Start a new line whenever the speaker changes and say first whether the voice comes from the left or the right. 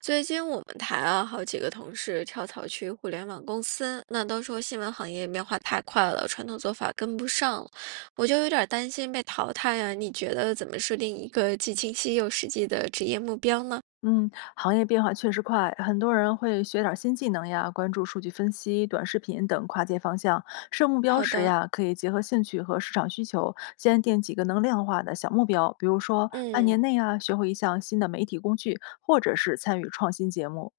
right: 最近我们台啊，好几个同事跳槽去互联网公司，那都说新闻行业变化太快了，传统做法跟不上了，我就有点儿担心被淘汰呀、你觉得怎么设定一个既清晰又实际的职业目标呢？
left: 嗯，行业变化确实快，很多人会学点儿新技能呀，关注数据分析、短视频等跨界方向。设目标
right: 好
left: 时
right: 的，
left: 呀，可以结合兴趣和市场需求，先定几个能量化的小目标，比如说半
right: 嗯
left: 年内啊，学会一项新的媒体工具，或者是参与创新节目。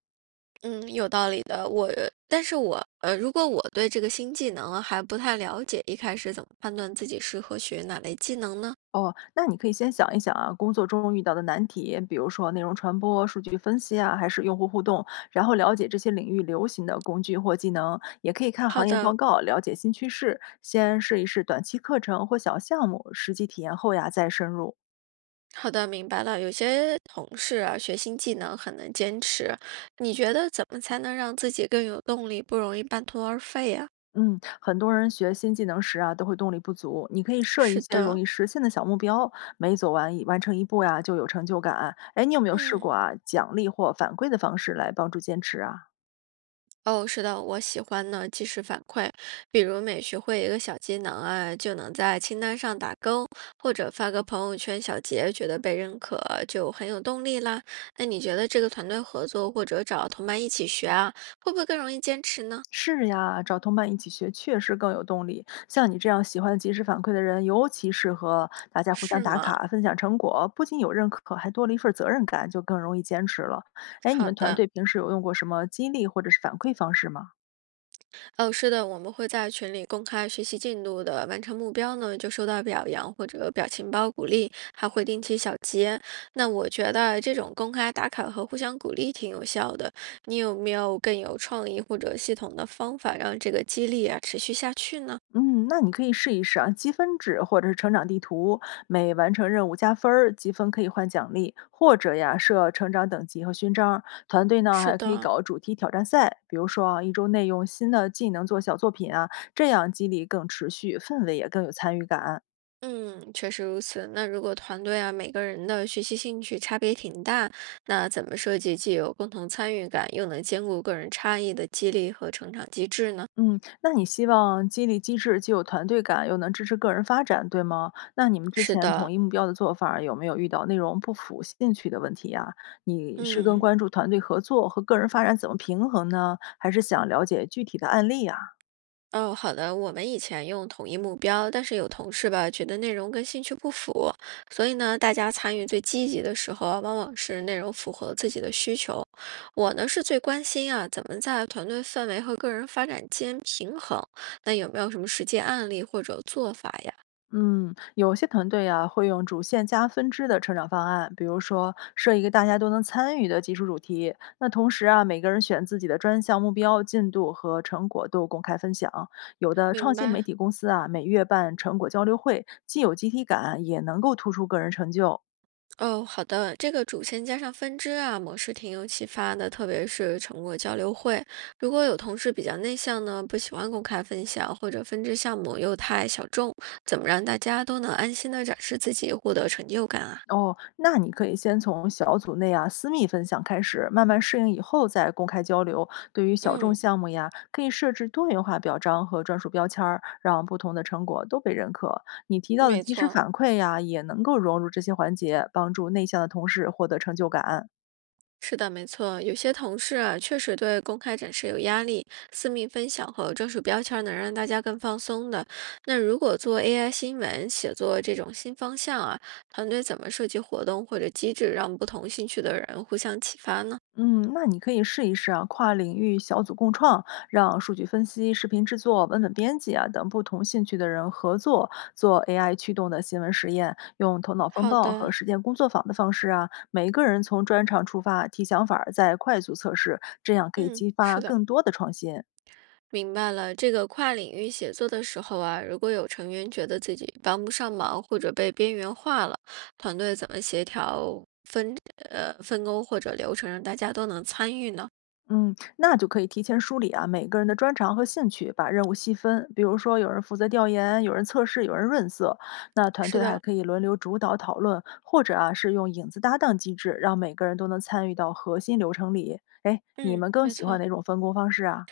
right: 嗯，有道理的。我，但是我如果我对这个新技能啊还不太了解，一开始怎么判断自己适合学哪类技能呢？
left: 哦，那你可以先想一想啊，工作中遇到的难题，比如说内容传播、数据分析啊，还是用户互动，然后了解这些领域流行的工具或技能，也可以看
right: 好
left: 行业报
right: 的，
left: 告，了解新趋势，先试一试短期课程或小项目，实际体验后呀再深入。
right: 好的，明白了。有些同事啊，学新技能很能坚持。你觉得怎么才能让自己更有动力，不容易半途而废呀、
left: 嗯，很多人学新技能时啊，都会动力不足。你可以设一
right: 是
left: 些容
right: 的，
left: 易实现的小目标，每走完完成一步呀，就有成就感。哎，你有没有试过
right: 嗯，
left: 啊，奖励或反馈的方式来帮助坚持啊？
right: 哦，是的，我喜欢呢及时反馈，比如每学会一个小技能啊，就能在清单上打勾，或者发个朋友圈小结，觉得被认可就很有动力啦。那你觉得这个团队合作或者找同伴一起学啊，会不会更容易坚持呢？
left: 是呀，找同伴一起学确实更有动力。像你这样喜欢及时反馈的人，尤其适合大家互相
right: 是
left: 打
right: 吗？
left: 卡、分享成果，不仅有认可，还多了一份责任感，就更容易坚持了。哎，你
right: 好
left: 们团
right: 的。
left: 队平时有用过什么激励或者是反馈方式吗？
right: 哦，是的，我们会在群里公开学习进度的，完成目标呢就收到表扬或者表情包鼓励，还会定期小结。那我觉得这种公开打卡和互相鼓励挺有效的。你有没有更有创意或者系统的方法让这个激励啊持续下去呢？
left: 嗯，那你可以试一试啊，积分制或者是成长地图，每完成任务加分儿，积分可以换奖励，或者呀设成长等级和勋章。团队呢
right: 是
left: 还可以
right: 的，
left: 搞主题挑战赛，比如说啊一周内用新的技能做小作品啊，这样激励更持续，氛围也更有参与感。
right: 嗯，确实如此。那如果团队啊，每个人的学习兴趣差别挺大，那怎么设计既有共同参与感，又能兼顾个人差异的激励和成长机制呢？
left: 嗯，那你希望激励机制既有团队感，又能支持个人发展，对吗？那你们之
right: 是
left: 前
right: 的，
left: 统一目标的做法儿有没有遇到内容不符、兴趣的问题呀？你是更
right: 嗯，
left: 关注团队合作和个人发展怎么平衡呢？还是想了解具体的案例呀？
right: 哦，好的。我们以前用统一目标，但是有同事吧，觉得内容跟兴趣不符，所以呢，大家参与最积极的时候啊往往是内容符合自己的需求。我呢是最关心啊，怎么在团队氛围和个人发展间平衡？那有没有什么实际案例或者做法呀？
left: 嗯，有些团队啊会用主线加分支的成长方案，比如说设一个大家都能参与的技术主题。那同时啊，每个人选自己的专项目标、进度和成果都公开分享。有的创
right: 明
left: 新媒
right: 白。
left: 体公司啊，每月办成果交流会，既有集体感，也能够突出个人成就。
right: 哦，好的，这个主线加上分支啊，模式挺有启发的，特别是成果交流会。如果有同事比较内向呢，不喜欢公开分享，或者分支项目又太小众，怎么让大家都能安心的展示自己，获得成就感啊？
left: 哦，那你可以先从小组内啊私密分享开始，慢慢适应以后再公开交流。对于小众
right: 嗯，
left: 项目呀，可以设置多元化表彰和专属标签儿，让不同的成果都被认可。你提到的
right: 没
left: 及时
right: 错，
left: 反馈呀，也能够融入这些环节，帮助内向的同事获得成就感。
right: 是的，没错，有些同事啊，确实对公开展示有压力，私密分享和专属标签儿能让大家更放松的。那如果做 AI 新闻写作这种新方向啊，团队怎么设计活动或者机制，让不同兴趣的人互相启发呢？
left: 嗯，那你可以试一试啊，跨领域小组共创，让数据分析、视频制作、文本编辑啊等不同兴趣的人合作，做 AI 驱动的新闻实验，用头脑风
right: 好
left: 暴和
right: 的，
left: 实践工作坊的方式啊，每个人从专长出发，提想法儿再快速测试，这样可以
right: 嗯，
left: 激发
right: 是的，
left: 更多的创新。
right: 明白了。这个跨领域写作的时候啊，如果有成员觉得自己帮不上忙或者被边缘化了，团队怎么协调分分工或者流程，让大家都能参与呢？
left: 嗯，那就可以提前梳理啊，每个人的专长和兴趣，把任务细分。比如说，有人负责调研，有人测试，有人润色。那团
right: 是
left: 队还
right: 的，
left: 可以轮流主导讨论，或者啊，是用影子搭档机制，让每个人都能参与到核心流程里。哎，你
right: 嗯，
left: 们更
right: 没
left: 喜欢
right: 错。
left: 哪种分工方式啊？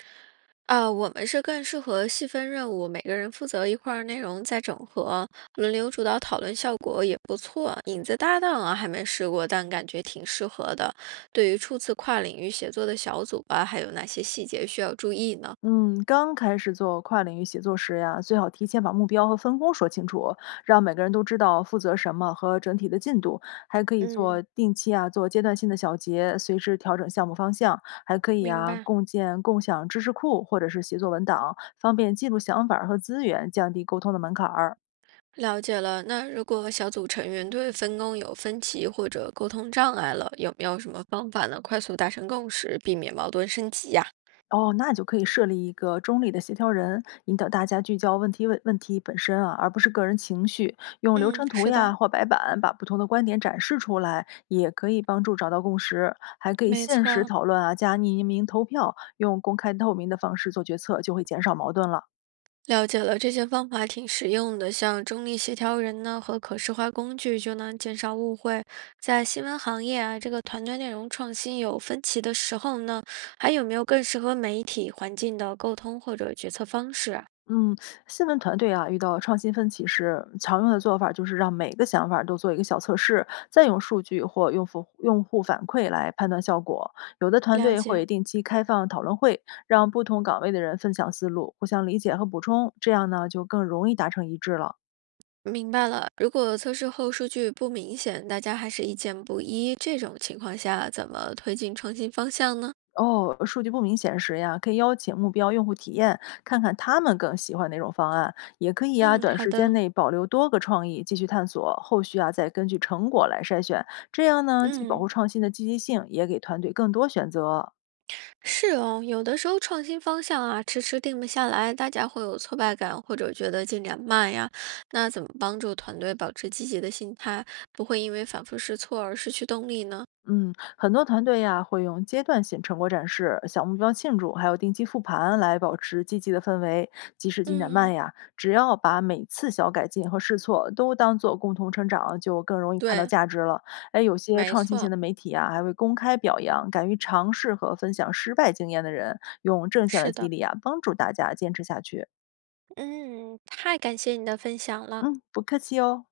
right: 啊，我们是更适合细分任务，每个人负责一块儿内容再整合，轮流主导讨论，效果也不错。影子搭档啊，还没试过，但感觉挺适合的。对于初次跨领域协作的小组啊，还有哪些细节需要注意呢？
left: 嗯，刚开始做跨领域协作时呀，最好提前把目标和分工说清楚，让每个人都知道负责什么和整体的进度。还可以做
right: 嗯，
left: 定期啊，做阶段性的小结，随时调整项目方向。还可以
right: 明
left: 啊，
right: 白。
left: 共建共享知识库或者是协作文档，方便记录想法儿和资源，降低沟通的门槛儿。
right: 了解了。那如果小组成员对分工有分歧或者沟通障碍了，有没有什么方法能快速达成共识，避免矛盾升级呀？
left: 哦，那就可以设立一个中立的协调人，引导大家聚焦问题问题本身啊，而不是个人情绪。用流
right: 嗯，
left: 程图
right: 是
left: 呀
right: 的，
left: 或白板把不同的观点展示出来，也可以帮助找到共识。还可以
right: 没
left: 限时
right: 错。
left: 讨论啊，加匿名投票，用公开透明的方式做决策，就会减少矛盾了。
right: 了解了，这些方法挺实用的，像中立协调人呢和可视化工具就能减少误会。在新闻行业啊，这个团队内容创新有分歧的时候呢，还有没有更适合媒体环境的沟通或者决策方式啊
left: 嗯，新闻团队啊，遇到创新分歧时，常用的做法就是让每个想法儿都做一个小测试，再用数据或用户反馈来判断效果。有的团
right: 了
left: 队会
right: 解，
left: 定期开放讨论会，让不同岗位的人分享思路，互相理解和补充，这样呢就更容易达成一致了。
right: 明白了。如果测试后数据不明显，大家还是意见不一，这种情况下怎么推进创新方向呢？
left: 哦，数据不明显时呀，可以邀请目标用户体验，看看他们更喜欢哪种方案，也可以啊，
right: 嗯，
left: 短
right: 好
left: 时间
right: 的，
left: 内保留多个创意，继续探索，后续啊再根据成果来筛选，这样呢，既保
right: 嗯。
left: 护创新的积极性，也给团队更多选择。
right: 是哦，有的时候创新方向啊，迟迟定不下来，大家会有挫败感，或者觉得进展慢呀。那怎么帮助团队保持积极的心态，不会因为反复试错而失去动力呢？
left: 嗯，很多团队呀会用阶段性成果展示、小目标庆祝，还有定期复盘来保持积极的氛围。即使进展
right: 嗯，
left: 慢呀，只要把每次小改进和试错都当做共同成长，就更容易看到
right: 对，
left: 价值了。哎，有些
right: 没
left: 创新型
right: 错，
left: 的媒体啊，还会公开表扬敢于尝试和分享失败经验的人，用正向
right: 是
left: 的激
right: 的，
left: 励啊，帮助大家坚持下去。
right: 嗯，太感谢你的分享了。
left: 嗯，不客气哦。